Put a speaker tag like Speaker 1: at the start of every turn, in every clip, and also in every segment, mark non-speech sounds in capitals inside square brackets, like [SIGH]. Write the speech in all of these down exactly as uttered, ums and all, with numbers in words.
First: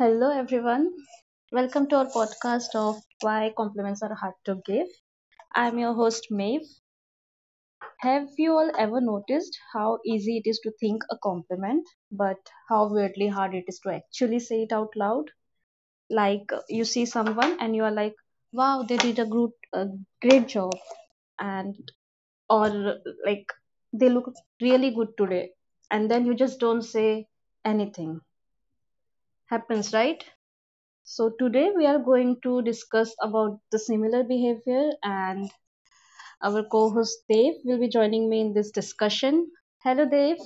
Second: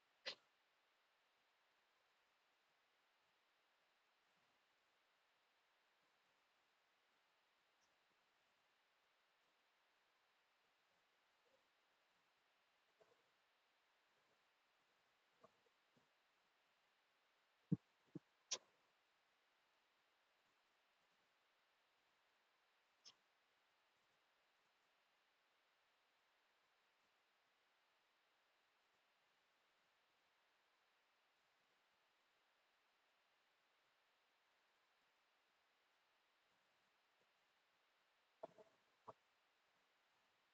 Speaker 1: Hello, everyone. Welcome to our podcast of Why Compliments Are Hard to Give. I'm your host, Maeve. Have you all ever noticed how easy it is to think a compliment, but how weirdly hard it is to actually say it out loud? Like, uh, you see someone and you are like, wow, they did a, good, a great job, and or uh, like, they look really good today. And then you just don't say anything. Happens, right? So today we are going to discuss about the similar behavior, and our co-host Dave will be joining me in this discussion. Hello Dave.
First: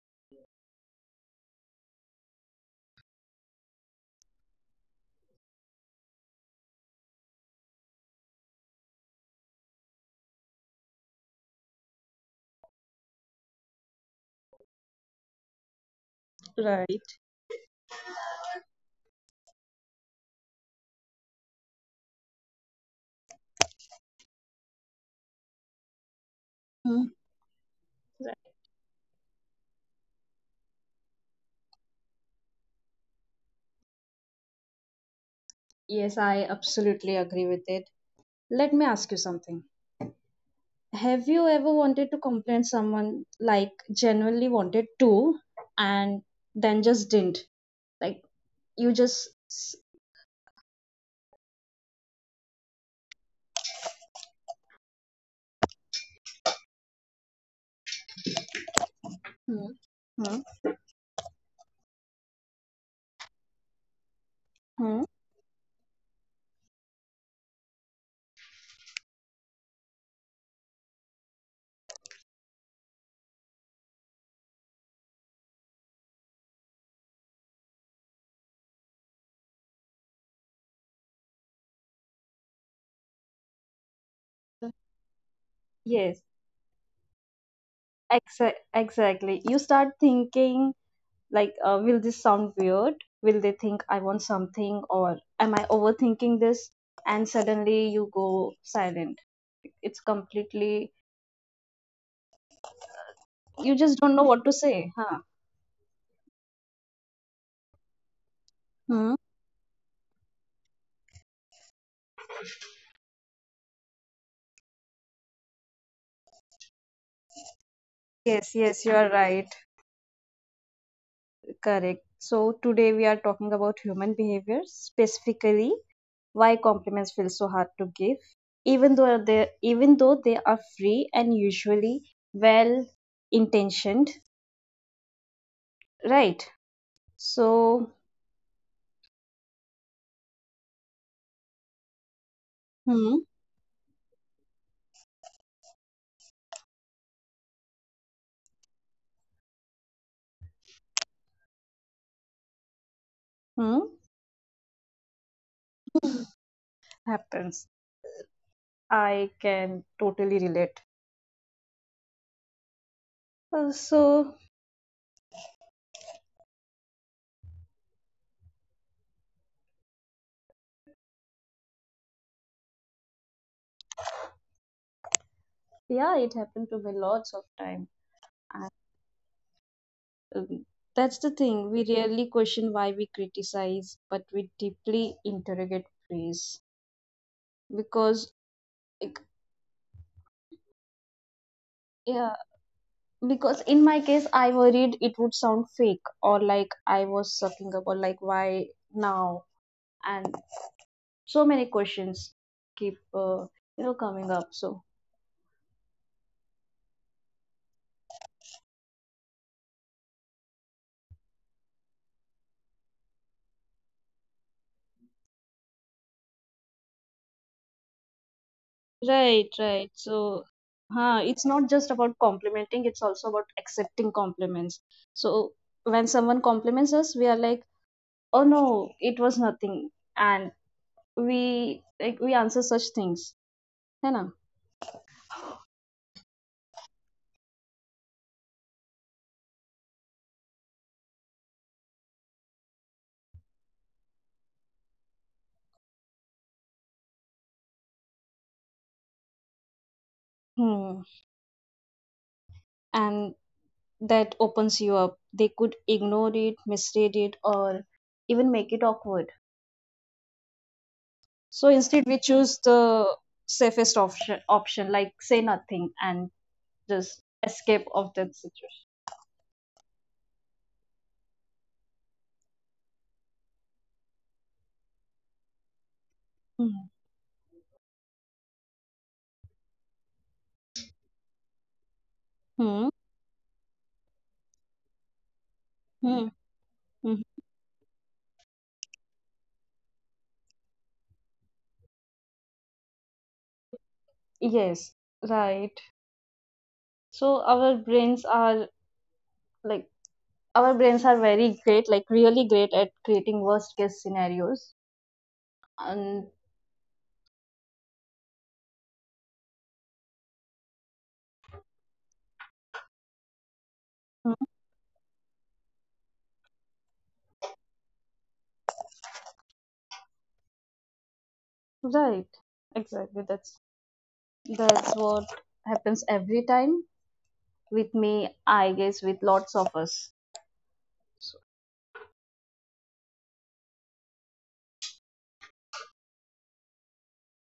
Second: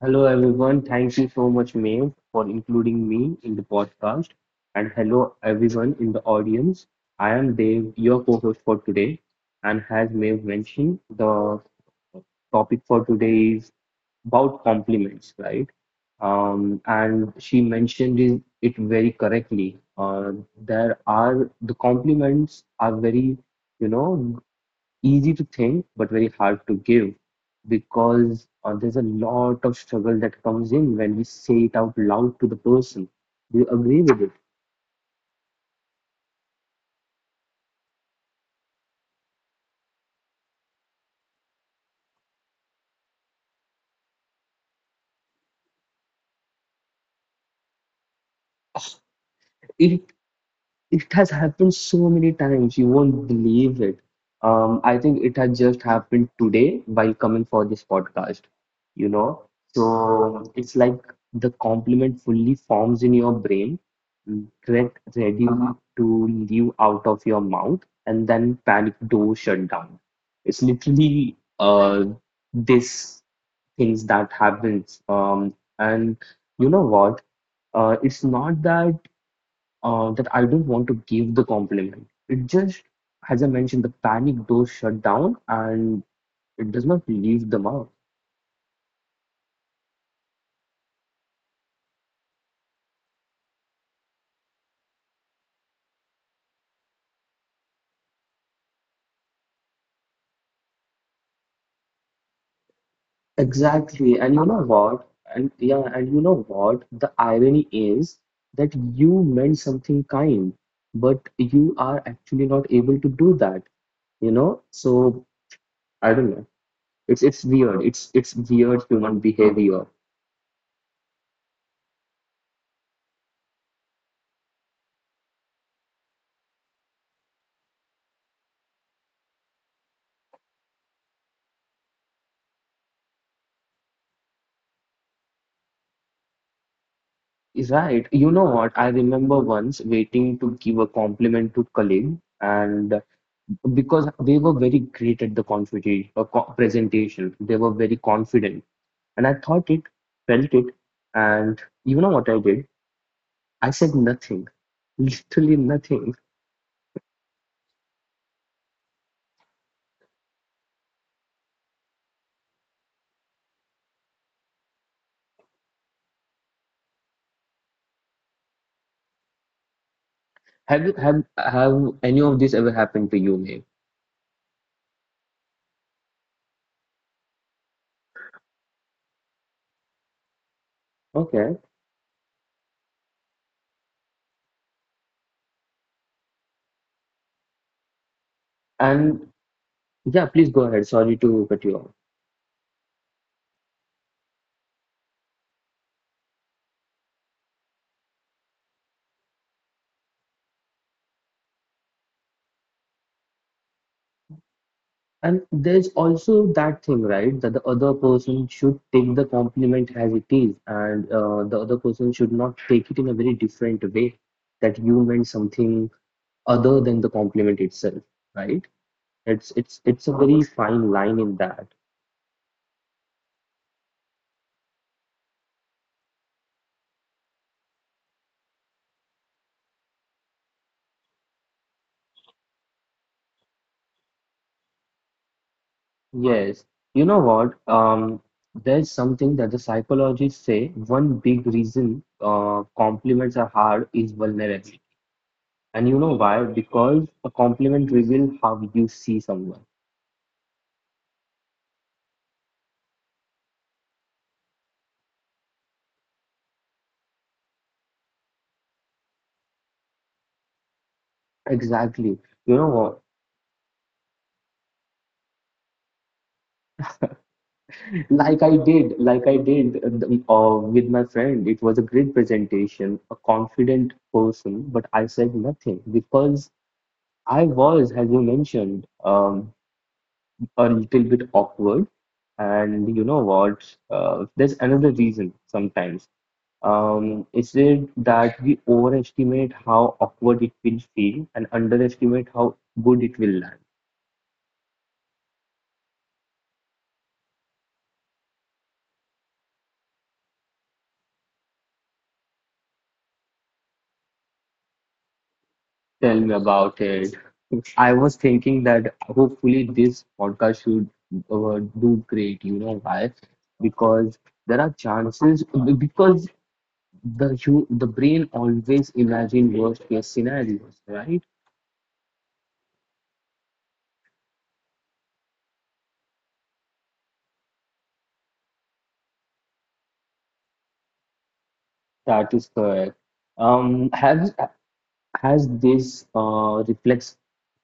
Speaker 2: Hello, everyone. Thank you so much, Maeve, for including me in the podcast. And hello, everyone in the audience. I am Dev, your co host for today. And as Maeve mentioned, the topic for today is about compliments, right? Um,
Speaker 1: Right.
Speaker 2: and she mentioned it it very correctly. Uh, there are the compliments are very, you know, easy to think but very hard to give
Speaker 1: Hmm.
Speaker 2: because uh, there's a lot of struggle that comes in when we say it out loud to the person. Do you agree with
Speaker 1: Yes, I absolutely agree with it. Let me ask you something. Have you ever wanted to complain someone, like genuinely wanted to, and then just didn't? Like
Speaker 2: it?
Speaker 1: you just s-
Speaker 2: It It has happened so many times, you won't believe it. Um, I think it has just happened today while coming for this podcast, you know.
Speaker 1: Hmm.
Speaker 2: So
Speaker 1: Hmm.
Speaker 2: it's like the compliment fully forms in your brain, get
Speaker 1: Hmm?
Speaker 2: ready to leave out of your mouth, and then panic door shut down. It's literally uh this things that happens. Um, and you know what? Uh, it's not that uh, that I don't want to give the compliment. It just, as I mentioned, the panic doors shut down and
Speaker 1: Yes,
Speaker 2: it does not leave the mouth.
Speaker 1: exa- exactly. You start thinking, like uh, will this sound weird, will they think I want something, or am I overthinking this, and suddenly you go silent. It's completely— you just
Speaker 2: Exactly.
Speaker 1: don't know
Speaker 2: And you
Speaker 1: what to
Speaker 2: know
Speaker 1: say.
Speaker 2: what?
Speaker 1: Huh.
Speaker 2: And yeah, and you know what? The irony is that you
Speaker 1: Hmm?
Speaker 2: meant something kind, but you are actually not able to do that, you know? So I don't know. It's it's weird. It's it's
Speaker 1: Yes,
Speaker 2: weird
Speaker 1: yes, you
Speaker 2: human
Speaker 1: are right.
Speaker 2: behavior.
Speaker 1: Correct. So today we are talking about human behavior, specifically why compliments feel so hard to give, even though they even though they are free and usually well intentioned, right?
Speaker 2: Is right.
Speaker 1: So
Speaker 2: You know what? I remember once waiting to give a compliment to colleague and
Speaker 1: hmm.
Speaker 2: because they were very great at the confuta- uh, co- presentation. They were very confident, and I thought it, felt it, and you know what I did? I said
Speaker 1: Hmm.
Speaker 2: nothing, [LAUGHS] literally nothing.
Speaker 1: Happens. I can totally relate. Uh, So,
Speaker 2: Have you have have any of this ever happened to you, May?
Speaker 1: yeah, it happened to me lots of time. And um,
Speaker 2: Okay,
Speaker 1: that's the thing. We rarely question why we criticize, but we deeply interrogate praise. Because,
Speaker 2: and
Speaker 1: like,
Speaker 2: yeah, please go ahead. Sorry to cut you off.
Speaker 1: yeah, because in my case, I worried it would sound fake, or like I was sucking up, or like why now? And so many questions keep, uh, you know, coming up. So.
Speaker 2: And there's also that thing, right, that the other person should take the compliment as it is, and uh, the other person should not take it in a very different way that you meant something other than the compliment itself, right? It's it's
Speaker 1: Right,
Speaker 2: it's a
Speaker 1: right.
Speaker 2: very
Speaker 1: So,
Speaker 2: fine line in
Speaker 1: huh,
Speaker 2: that.
Speaker 1: it's not just about complimenting, it's also about accepting compliments. So, when someone compliments us, we are like, oh no, it was nothing. And we, like, we answer such things. है ना?
Speaker 2: Yes. You know what? Um, there's something that the psychologists say one big reason uh, compliments are hard is vulnerability. And you know why? Because a compliment reveals how you see someone.
Speaker 1: Hmm. And that opens you up. They could ignore it, misread it, or even make it awkward. So
Speaker 2: Exactly.
Speaker 1: instead,
Speaker 2: You
Speaker 1: we
Speaker 2: know what?
Speaker 1: choose the safest option, option like say nothing and just escape
Speaker 2: Like I
Speaker 1: of that
Speaker 2: did, like
Speaker 1: situation.
Speaker 2: I did uh, the- uh, with my friend. It was a great presentation, a confident person, but I said nothing because
Speaker 1: Hmm.
Speaker 2: I was, as you mentioned, um, a little bit awkward. And you know
Speaker 1: Hmm.
Speaker 2: what? Uh, there's another reason sometimes.
Speaker 1: Hmm.
Speaker 2: Um, is
Speaker 1: Mhm.
Speaker 2: it that we overestimate how awkward it will feel and underestimate how good it will land?
Speaker 1: Yes, right. So our brains are like our brains are very great, like really great, at creating worst case scenarios.
Speaker 2: Tell me
Speaker 1: And
Speaker 2: about it. I was thinking that hopefully this podcast should uh, do great. You know why? Because there
Speaker 1: mhm.
Speaker 2: are chances, because the hu the brain always imagine worst case scenarios, right?
Speaker 1: Right, exactly. That's that's what happens every time with me. I guess with lots of us. So,
Speaker 2: That is correct. Um, has has this uh, reflex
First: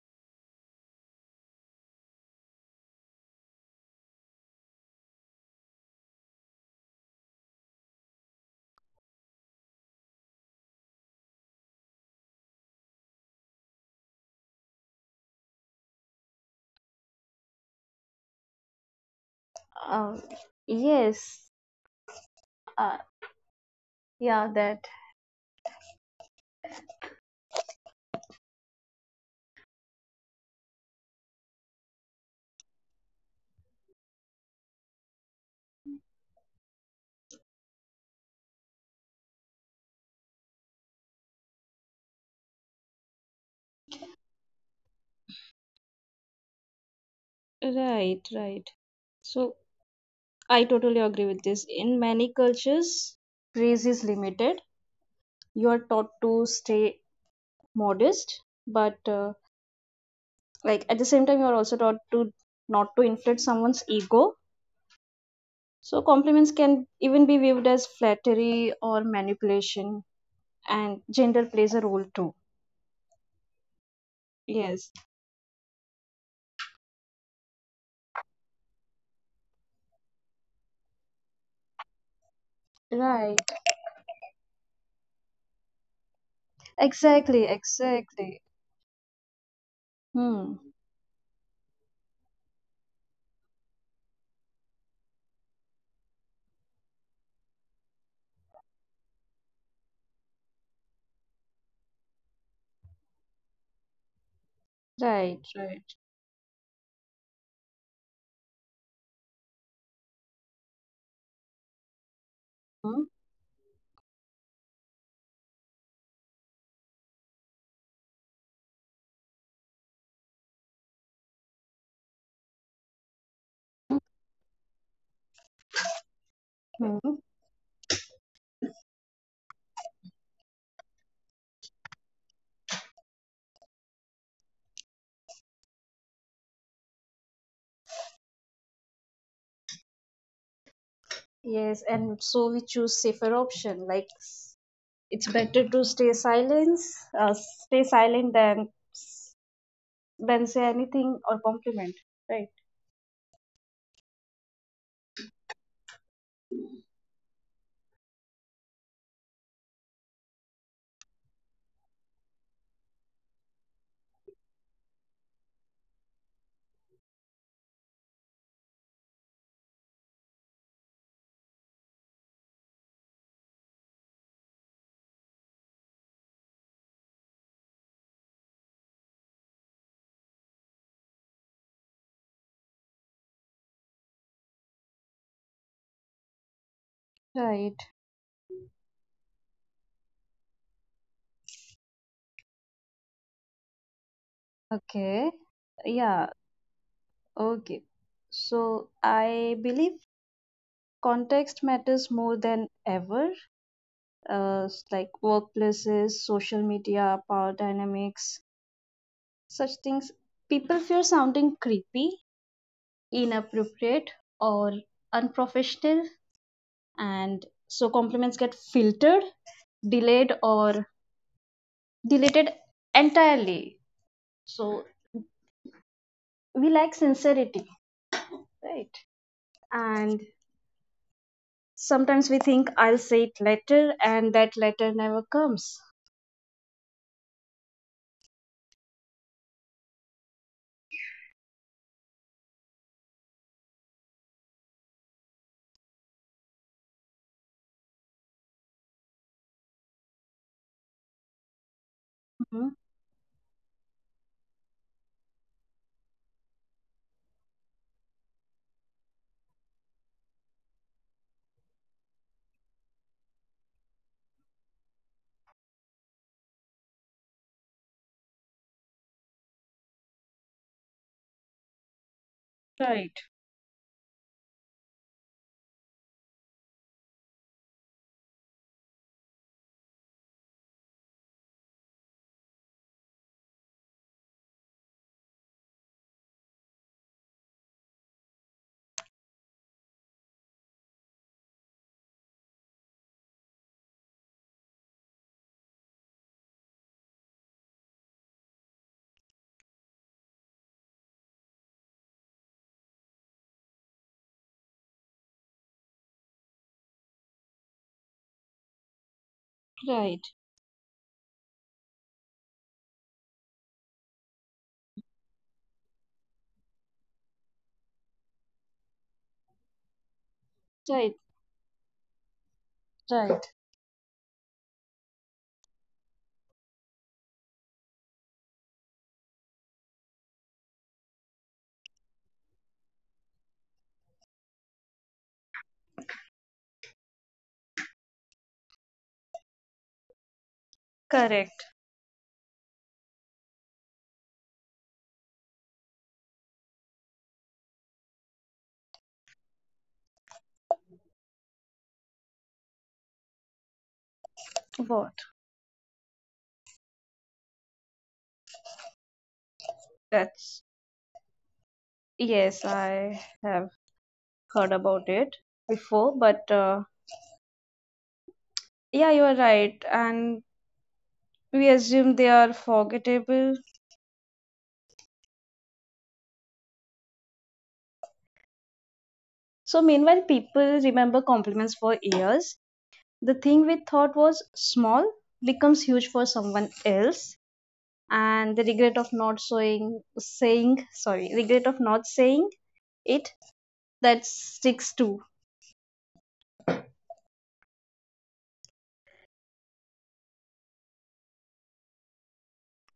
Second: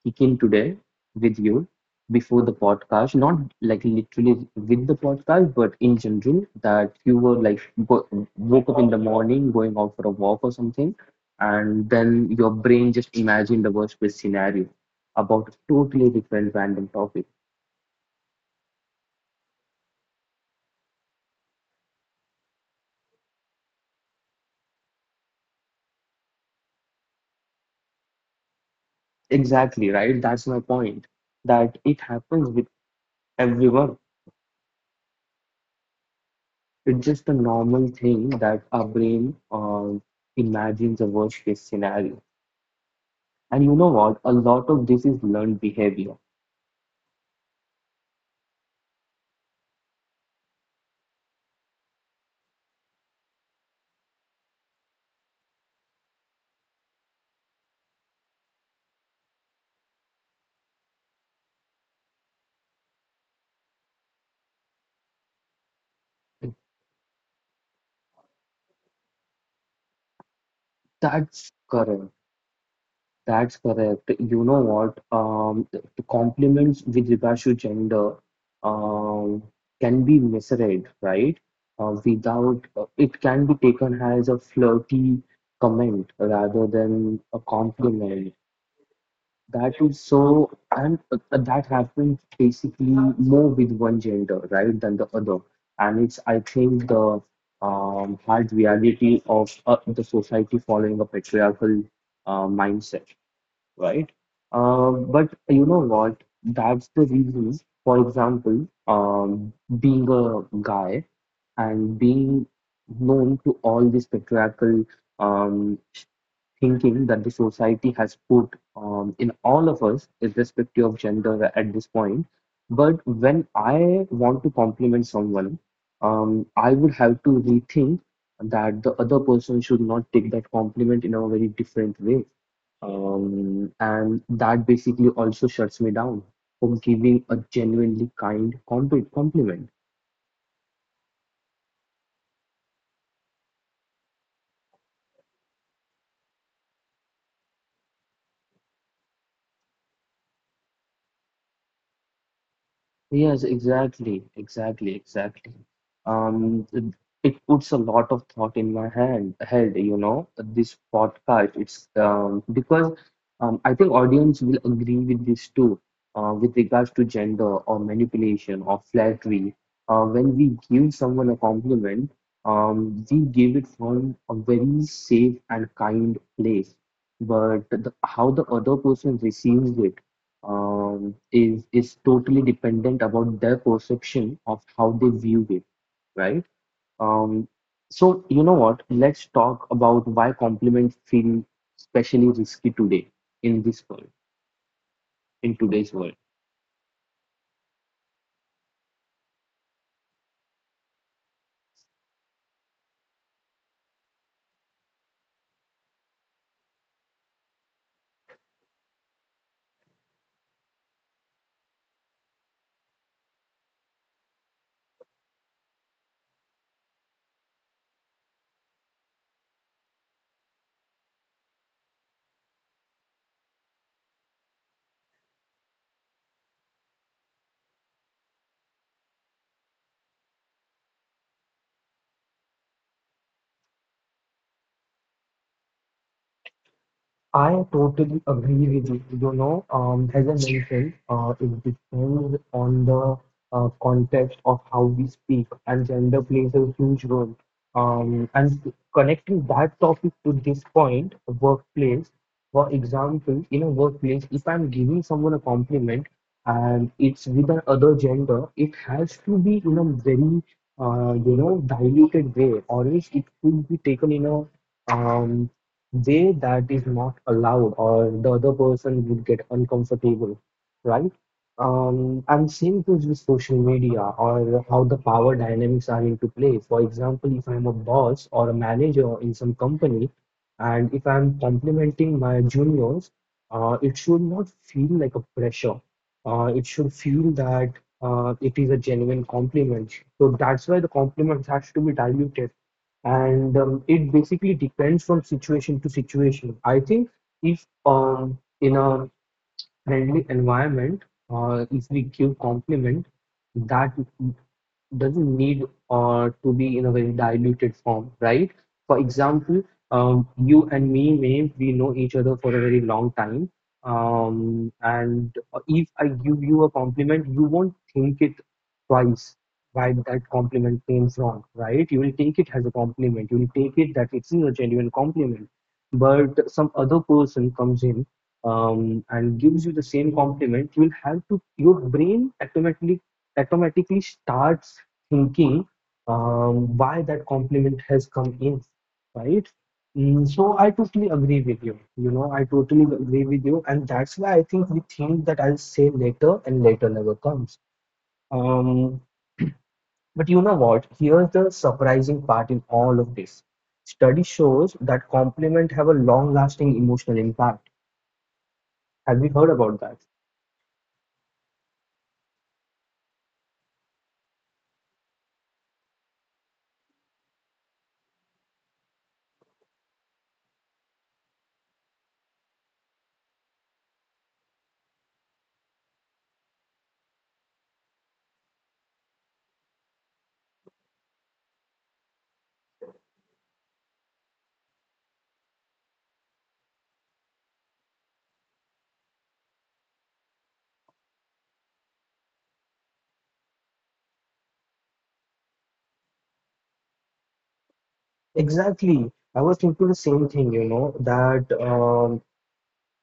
Speaker 2: kick in today with you before the podcast? Not like literally with the podcast, but in general, that you were like go woke up in the morning, going out for a walk or something, and then your brain just imagined the worst case scenario about a totally different random topic.
Speaker 1: Um, yes. Uh, yeah. That.
Speaker 2: Exactly, right? That's my point. That it happens with everyone. It's just a normal thing that our brain uh, imagines a worst case scenario. And you know what? A lot of this is learned behavior.
Speaker 1: Right. Right. So I totally agree with this. In many cultures, praise is limited. You are taught to stay modest, but uh, like at the same time you are also taught to not to inflate someone's ego, so compliments can even be viewed as flattery or manipulation. And gender plays a role
Speaker 2: That's
Speaker 1: too.
Speaker 2: correct. That's correct.
Speaker 1: Yes.
Speaker 2: You know what? Um, the the compliments with regards to gender um, can be misread, right? Uh, without
Speaker 1: Right.
Speaker 2: uh, It can be taken as a flirty comment rather
Speaker 1: Exactly,
Speaker 2: than a
Speaker 1: exactly.
Speaker 2: compliment. That is
Speaker 1: Hmm.
Speaker 2: so, and uh, that happens basically more with one gender, right, than the other. And it's, I think, the um, hard reality of uh, the society following a patriarchal uh, mindset. Uh,
Speaker 1: Right,
Speaker 2: but
Speaker 1: right.
Speaker 2: you know what? That's the reason, for example, um, being a guy and being
Speaker 1: Hmm.
Speaker 2: known to all these patriarchal um, thinking that the society has put um, in all of us, irrespective of gender at this point. But when I want to compliment someone, um, I would
Speaker 1: Hmm.
Speaker 2: have to rethink that the other person should not take that compliment in a very different way. Um, and that basically also shuts me down from giving a genuinely kind compli- compliment.
Speaker 1: Yes, and so we choose safer option, like s- it's better to stay silence, uh, stay silent, than than say anything or compliment, right?
Speaker 2: Yes, exactly, exactly, exactly. Um, it it puts a lot of thought in my hand, head, you know, this podcast. It's um, because um, I think audience will agree with this too, uh, with regards to gender or manipulation or flattery. Uh, when we give someone a compliment, um, we give it from a very safe and kind place. But the, how the other person receives it um, is is totally dependent about their perception of how they view it, right? Um, so you know what?
Speaker 1: Right.
Speaker 2: Let's talk about why compliments feel especially risky today in this world, in today's world.
Speaker 1: Okay. Yeah. Okay. So I believe context matters more than ever. Uh, s- like workplaces, social media, power dynamics, such things. People fear sounding creepy, inappropriate, or unprofessional, and so compliments get filtered, delayed, or deleted entirely. So we lack sincerity, right? And sometimes we think I'll say it later, and that letter never comes.
Speaker 2: I totally agree with you. You know, um, as I mentioned, uh, it depends on the uh, context of how we speak, and gender plays a huge role. Um, and connecting that topic to this point, workplace, for example, in a
Speaker 1: Mhm.
Speaker 2: workplace, if I'm giving someone a compliment and it's with another gender, it has to be in a very, uh, you know, diluted way, or else it could be taken in a um, way that is not allowed or the other person would get uncomfortable, right. Um and same goes with social
Speaker 1: Right.
Speaker 2: media or how the power dynamics are into play. For example, if I'm a boss or a manager in some company and if I'm complimenting my juniors, uh, it should not feel like a pressure. Uh, it should feel that uh, it is a genuine compliment. So that's why the compliments has to be diluted, and um, it basically depends from situation to situation. I think if um, in a friendly environment, uh, if we give compliment, that doesn't need uh, to be in a very diluted form, right? For example, um,
Speaker 1: Right,
Speaker 2: you and me may we know each other for a very long time, um, and if I give you a compliment, you won't think it twice why that compliment came
Speaker 1: right,
Speaker 2: from, right? You will take it as a compliment. You will
Speaker 1: right.
Speaker 2: take it that it's a genuine compliment. But some other person comes in um, and gives you the same compliment, you will have to your brain automatically automatically starts thinking um, why that compliment has come in, right? Mm, so I totally agree with
Speaker 1: Correct.
Speaker 2: you. You know, I totally agree with you, and that's why I think we think that I'll say later, and later never comes. Um, but you know what? Here's the surprising part in all of this. Study shows
Speaker 1: What?
Speaker 2: that compliment have a long-lasting emotional impact. Have you heard about that?
Speaker 1: That's— yes, I have heard about it before, but uh, yeah, you are right. And we assume they are forgettable. So meanwhile, people remember compliments for years. The thing we thought was small becomes huge for someone else, and the regret of not saying, saying, sorry, regret of not saying it, that sticks to.
Speaker 2: Exactly. I was thinking the same thing, you know, that um,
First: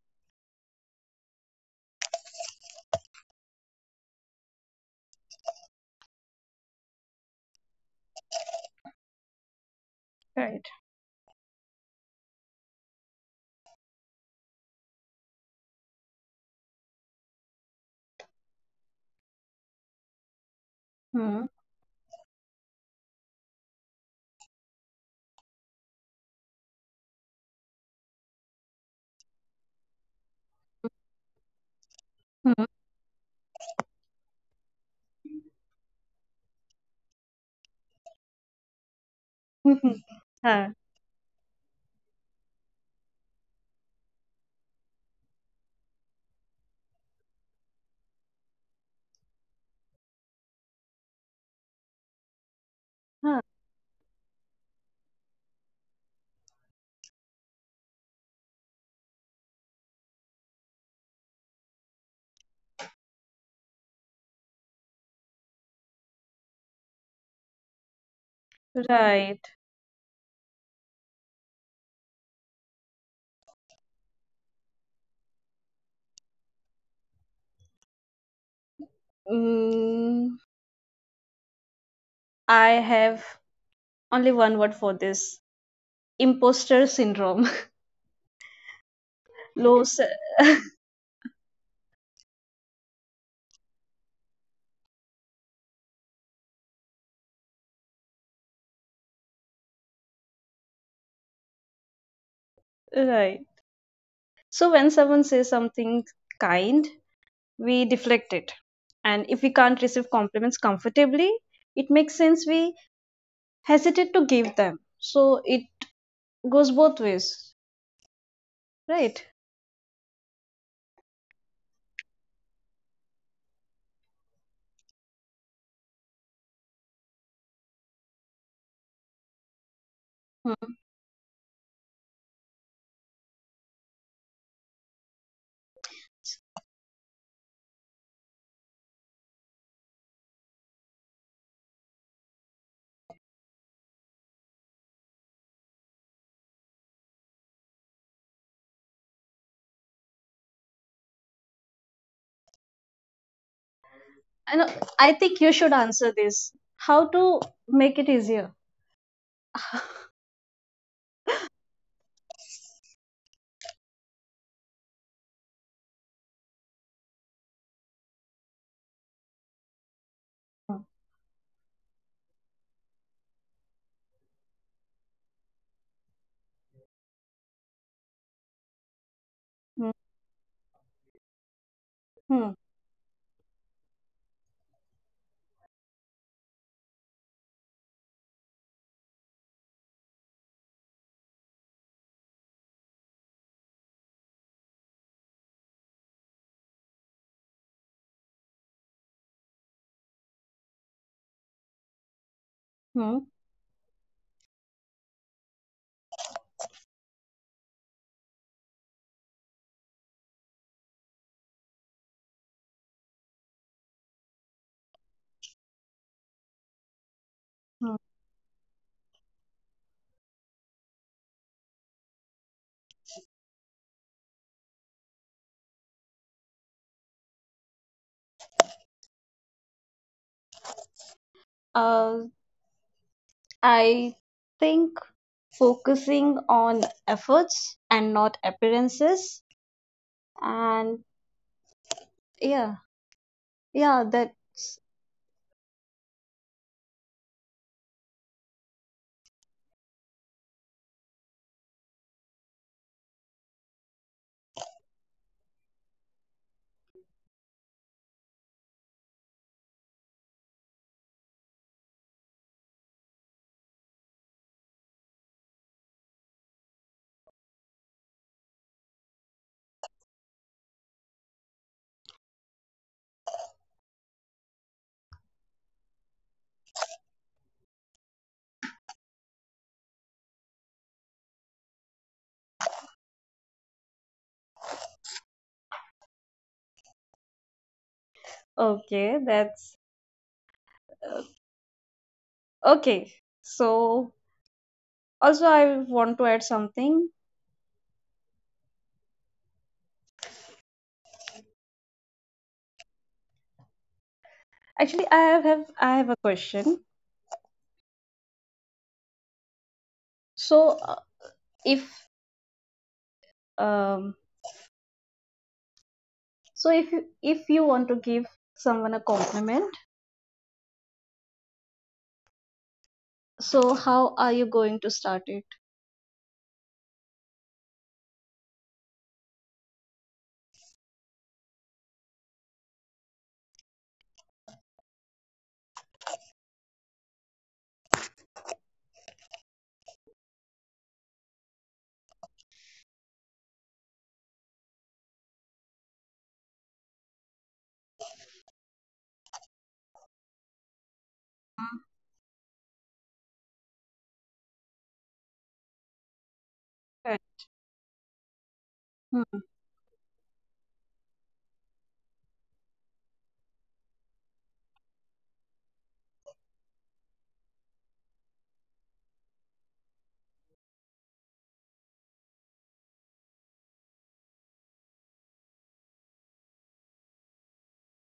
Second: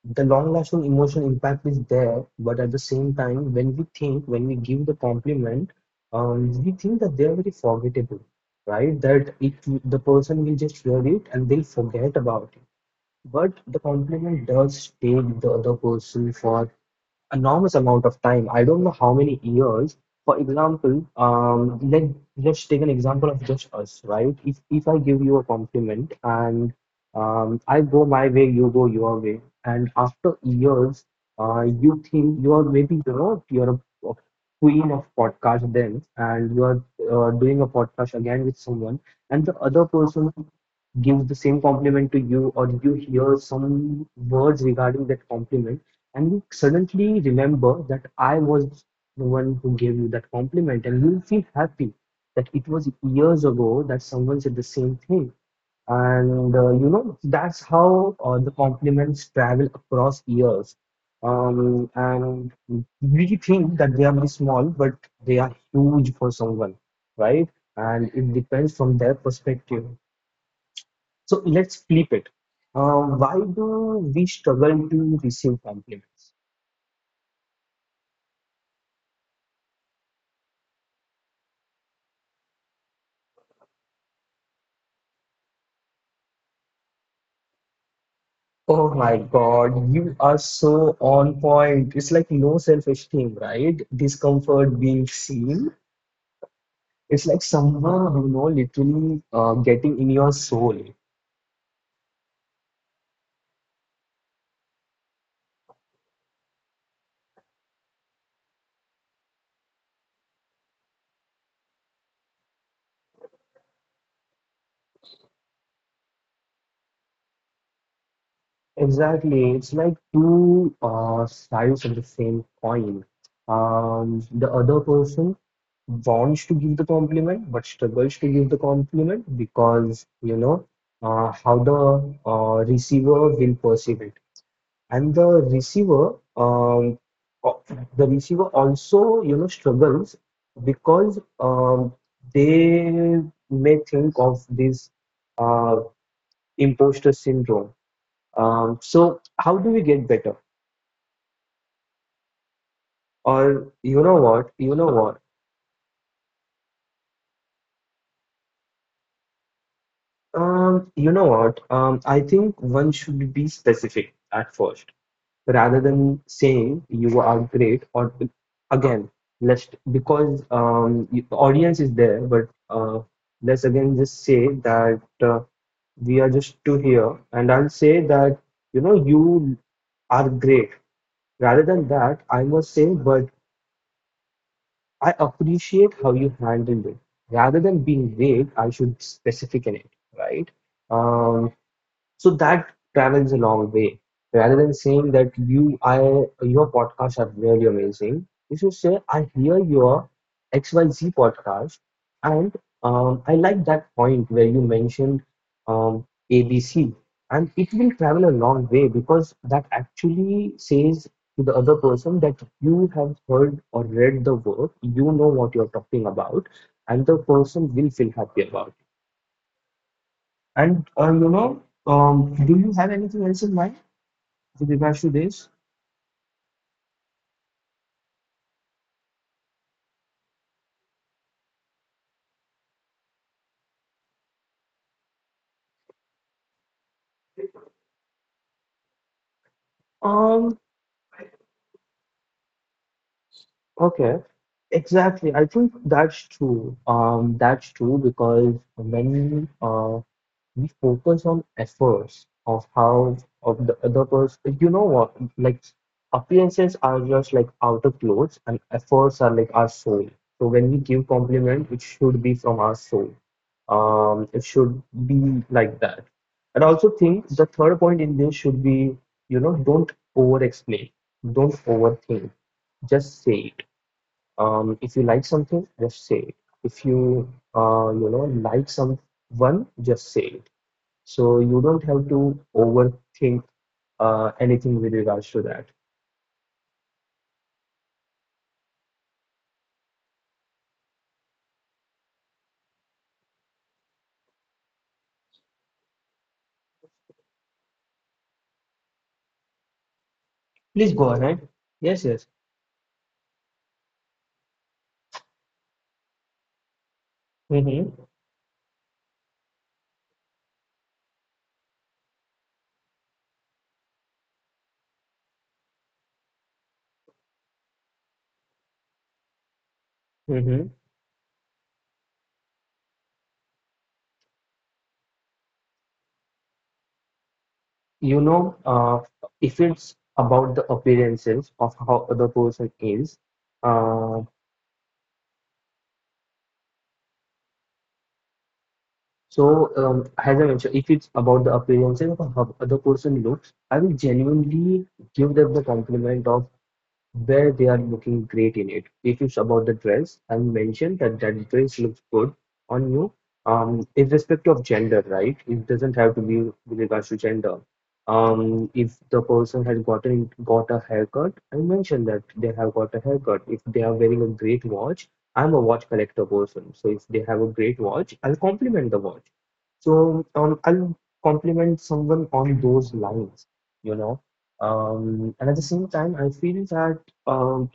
Speaker 2: The long-lasting emotional impact is there, but at the same time, when we think, when we give the compliment, um, we think that they are very forgettable, right? That it, the person will
Speaker 1: Right.
Speaker 2: just hear it and they'll forget about it. But the compliment does take the other person for enormous amount of time. I don't know how many years. For example,
Speaker 1: Hmm.
Speaker 2: um, let let's take an example of just us, right? If if I give you a compliment and um, I go my way, you go your way, and after years, uh, you think you
Speaker 1: Hmm.
Speaker 2: are maybe you know you're a, a queen of podcast then, and you are uh, doing a podcast again with someone, and the other
Speaker 1: [LAUGHS]
Speaker 2: person
Speaker 1: Huh.
Speaker 2: gives the same compliment to you or you hear some words regarding that compliment and you suddenly remember that I was the one who gave you that compliment and you'll feel happy that it was
Speaker 1: Huh.
Speaker 2: years ago that someone said the same thing. And uh, you know that's how uh, the compliments travel across years, um, and we think that they are very small but they are huge for someone, right? And it depends from their
Speaker 1: Right.
Speaker 2: perspective. So let's flip it. Uh, why do we struggle to receive compliments?
Speaker 1: Mm, I have only one word for this: imposter syndrome.
Speaker 2: Oh my
Speaker 1: [LAUGHS] Low
Speaker 2: God,
Speaker 1: se-
Speaker 2: you are so on point. It's like no self-esteem, right? Discomfort being seen. It's like someone, you know, literally uh, getting in your soul.
Speaker 1: right. So, when someone says something kind, we deflect it. And if we can't receive compliments comfortably, it makes sense we hesitate to give them. So, it goes both ways,
Speaker 2: Exactly.
Speaker 1: right?
Speaker 2: It's like two uh, sides of the same coin. Um, the other person wants to give the compliment but struggles to give the compliment because, you know,
Speaker 1: Hmm.
Speaker 2: uh, how the uh, receiver will perceive it. And the receiver, um, o- the receiver also, you know, struggles because um, they may think of this uh, imposter syndrome. Um, so how do we get better? Or you know
Speaker 1: I
Speaker 2: what?
Speaker 1: know.
Speaker 2: You know
Speaker 1: I
Speaker 2: what?
Speaker 1: think you should answer this. How to make it easier?
Speaker 2: Um, you know what? Um, I think one should be specific at first, rather than saying you are great or again, let's because um, you- the audience is there, but uh, let's again just say that uh, we are just two here, and I'll say that you know
Speaker 1: Hmm.
Speaker 2: you are great. Rather than
Speaker 1: Hmm.
Speaker 2: that, I must say, but I appreciate how you handled it. Rather than being vague, I should specific in it, right? Um, so that travels a long way. Rather than saying that you, I, your podcasts are really amazing, you should say, I hear your X Y Z podcast, and
Speaker 1: Hmm.
Speaker 2: um, I like that point where you mentioned um, A B C, and it will travel a long way because that actually says to the other person that you have heard or read the work, you know what you're talking about, and the
Speaker 1: Hmm.
Speaker 2: person will feel happy about. And uh, you know, um, do you have anything else in mind with regards to this?
Speaker 1: Uh, I think focusing on efforts and not appearances. And
Speaker 2: Um,
Speaker 1: yeah, yeah,
Speaker 2: okay,
Speaker 1: that's
Speaker 2: exactly. I think that's true. Um, that's true because many. We focus on efforts of how of the other person, you know, what like appearances are just like outer clothes and efforts are like our soul, so when we give compliment it should be from our soul. Um it should be like that. And I also think the third point in this should be, you know, don't over explain, don't overthink, just say it. Um if you like something just say it. If you uh you know like someone just say it. So you don't have to overthink uh, anything with regards to that.
Speaker 1: okay. That's uh, okay. So also, I want to add something.
Speaker 2: Please go ahead. Yes, yes.
Speaker 1: Actually, I have have- I have a question.
Speaker 2: Mm-hmm.
Speaker 1: So uh, if um, so if you if you want to give someone a compliment,
Speaker 2: Mm-hmm.
Speaker 1: so how are you going to start it?
Speaker 2: You know, uh, if it's about the appearances of how the person is, uh, so um, as I mentioned, if it's about the appearances of how the person looks, I will genuinely give them the compliment of where they are looking great in it. If it's about the dress, I'll mention that that dress looks good on you, um, irrespective of gender, right? It doesn't have to be with
Speaker 1: Right.
Speaker 2: regards to gender. Um, if
Speaker 1: Hmm.
Speaker 2: the person has gotten got a haircut, I mention that they have got a haircut. If they are wearing a great watch, I'm a watch collector person, so if they have a great watch, I'll compliment the watch. So um, I'll compliment someone on those lines, you know. Um, and at the same time, I feel that um,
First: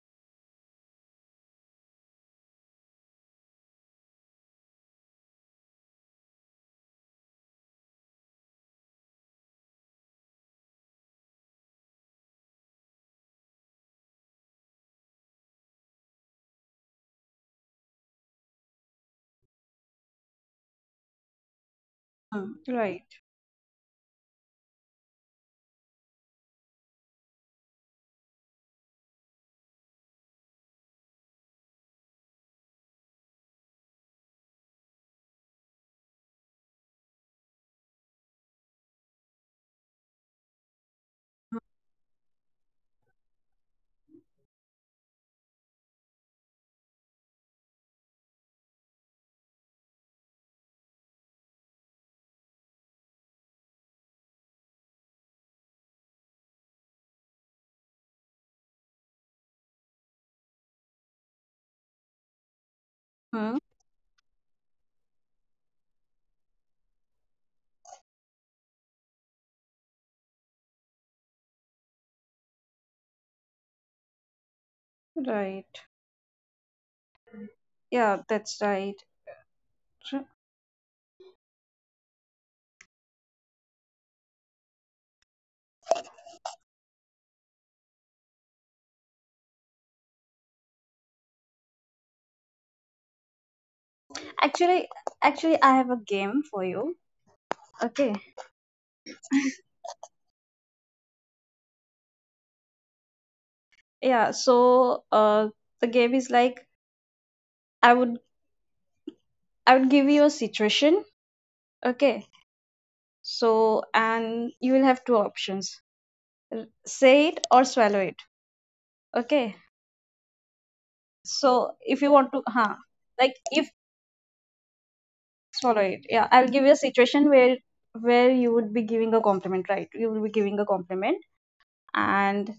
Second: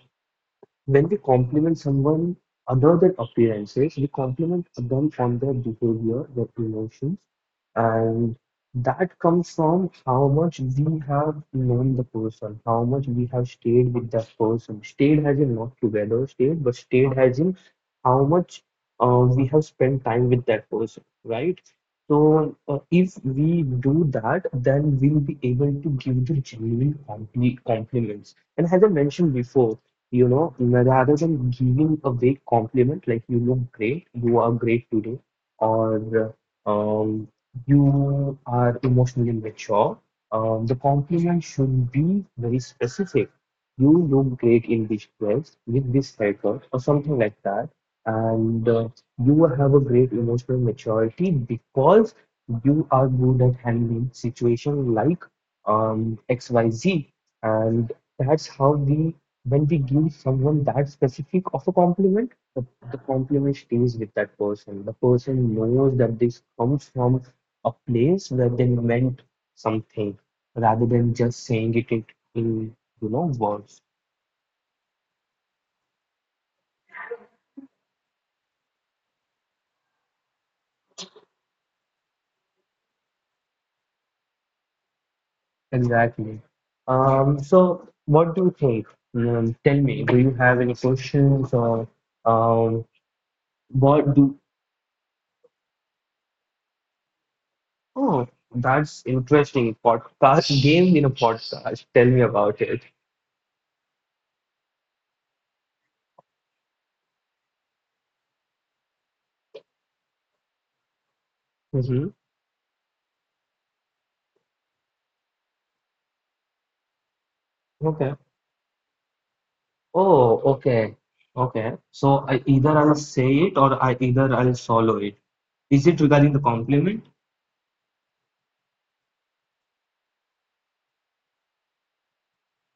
Speaker 2: when we compliment someone other than appearances, we compliment them on their behavior, their emotions, and that comes from how much we have known the person, how much we have stayed with that person. Stayed as in not together, stayed, but stayed as in how much uh, we have spent time with that person, right?
Speaker 1: Hmm,
Speaker 2: So, uh,
Speaker 1: right.
Speaker 2: if we do that, then we'll be able to give the genuine compli compliments. And as I mentioned before, you know, rather than giving a vague compliment like you look great, you are great today, or um, you are emotionally mature, um, the compliment should be very specific. You look great in this dress with this haircut or something like that, and uh, you have a great emotional maturity because you are good at handling situation like um, X Y Z, and that's how we when we give someone that specific of a compliment, the, the
Speaker 1: Hmm.
Speaker 2: compliment stays with that person. The person knows that this comes from a place where they meant something rather than just saying it in, in, you know, words.
Speaker 1: Right. Yeah, that's right. Sure.
Speaker 2: Exactly. Um, so what do you think? Um, tell me, do you have any questions or um, what do,
Speaker 1: Actually, actually, I have a game for you. Okay.
Speaker 2: oh, that's interesting. Podcast game in a podcast. Tell me about it.
Speaker 1: Yeah, so uh, the game is like I would I would give you a situation,
Speaker 2: Mm-hmm.
Speaker 1: okay? So and you will have two options: r- say it or
Speaker 2: Okay.
Speaker 1: swallow it, okay?
Speaker 2: Oh, okay. Okay.
Speaker 1: So
Speaker 2: So
Speaker 1: if
Speaker 2: I
Speaker 1: you want
Speaker 2: either
Speaker 1: to,
Speaker 2: I'll
Speaker 1: huh?
Speaker 2: say it
Speaker 1: Like
Speaker 2: or I
Speaker 1: if—
Speaker 2: either I'll swallow it. Is it
Speaker 1: all right.
Speaker 2: regarding the
Speaker 1: Yeah, I'll give you a
Speaker 2: compliment?
Speaker 1: situation where where you would be giving a compliment, right? You will be giving a compliment, and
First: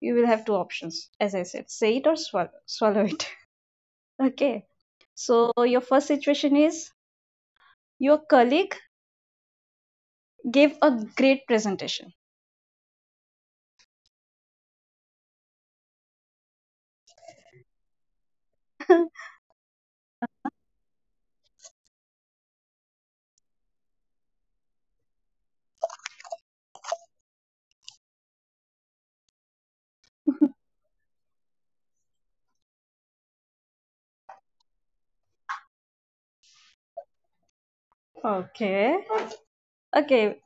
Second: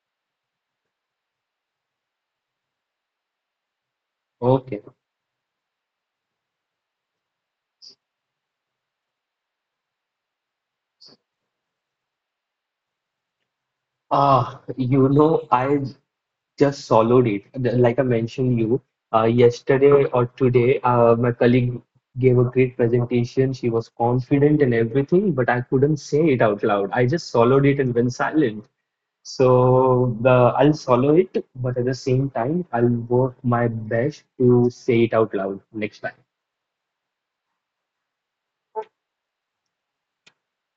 Speaker 1: you will have two options. As I said, say it or swallow, swallow it. [LAUGHS] Okay.
Speaker 2: Okay.
Speaker 1: So your first situation is your colleague gave a great presentation. [LAUGHS]
Speaker 2: Ah, you know, I just swallowed it. The- Like I mentioned you, uh, yesterday or today, uh, my colleague gave a great presentation. She was confident and everything, but I couldn't say it out loud. I just swallowed it and went silent. So the I'll swallow it, but at the same time, I'll work my best to say it out loud next time.
Speaker 1: Okay. Okay,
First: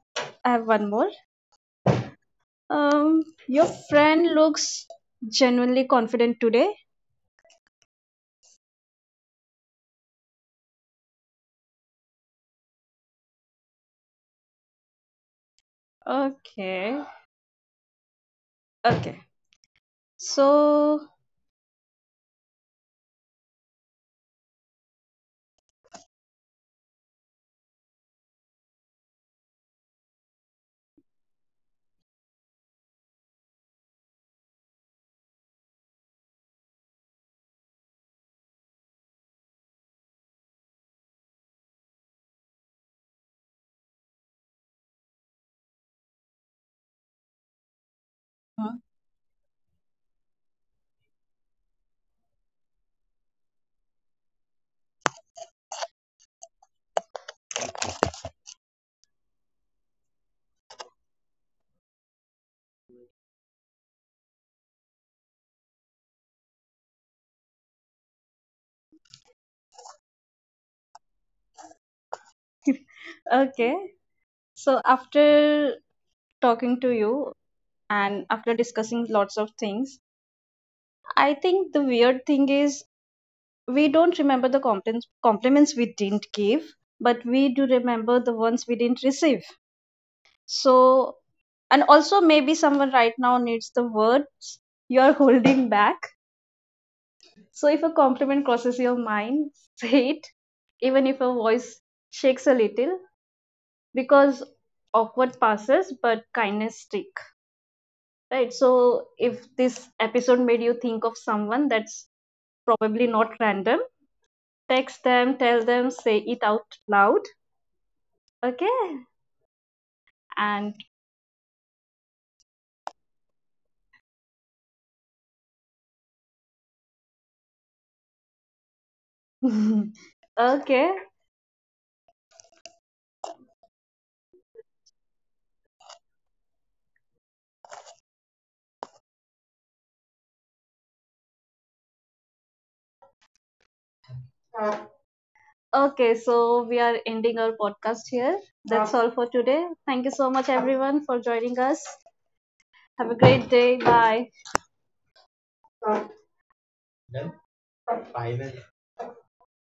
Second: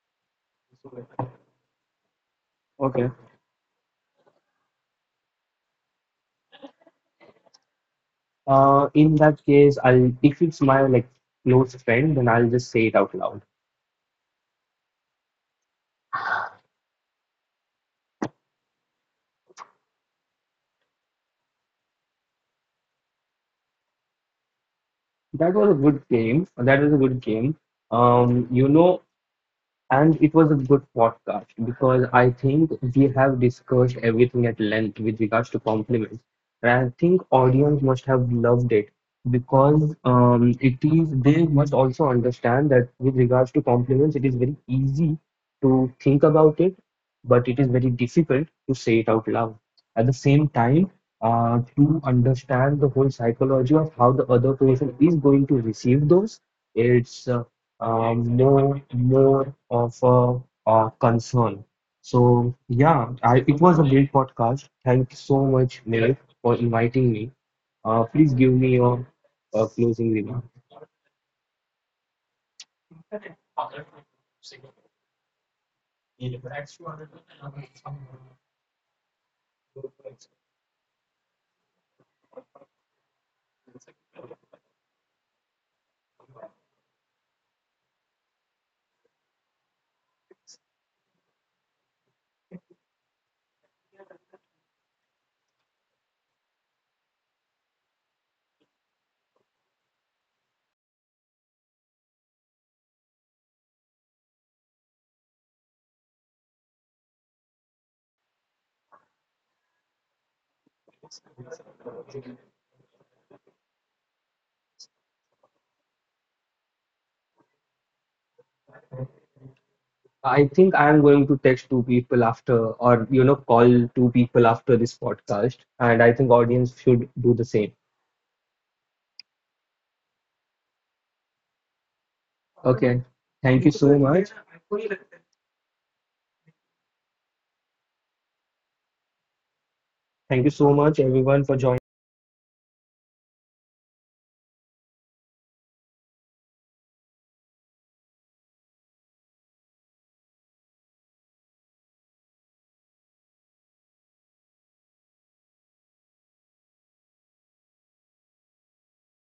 Speaker 1: I have one more.
Speaker 2: Okay.
Speaker 1: Um, your friend looks genuinely confident today.
Speaker 2: Uh, in that case, I'll if it's my like close friend, then I'll just say it out loud.
Speaker 1: Okay. Okay. So,
Speaker 2: That was a good game. That was a good game. Um, you know, and it was a good podcast because I think we have discussed everything at length with regards to compliments, and I think audience must have loved it because um, it is they must also understand that with regards to compliments, it is very easy to think about it, but it is very difficult
Speaker 1: hmm.
Speaker 2: to say it out loud. At the same time, uh, to understand the whole psychology of how the other person is going to receive those, it's uh, um, more more of a, uh concern. So yeah, I, it was a great podcast. Thank you so much, Niraj, for inviting me. Uh, please give me your uh, closing remark.
Speaker 1: Okay. So after talking to you and after discussing lots of things. I think the weird thing is we don't remember the compliments compliments we didn't give, but we do remember the ones we didn't receive. So and also maybe someone right now needs the words you're holding back. So if a compliment crosses your mind, [LAUGHS] say it, even if your voice shakes a little, because awkward passes, but kindness sticks. Right? So if this episode made you think of someone, that's probably not random. Text them, tell them, say it out loud, okay? And
Speaker 2: I think I am going to text two people after, or you know, call two people after this podcast, and I think audience should do the same.
Speaker 1: [LAUGHS] okay.
Speaker 2: Okay, thank you so much. Thank you so much, everyone, for joining.
Speaker 1: Okay, so we are ending our podcast here. That's all for today. Thank you so much, everyone, for joining us. Have a great day. Bye.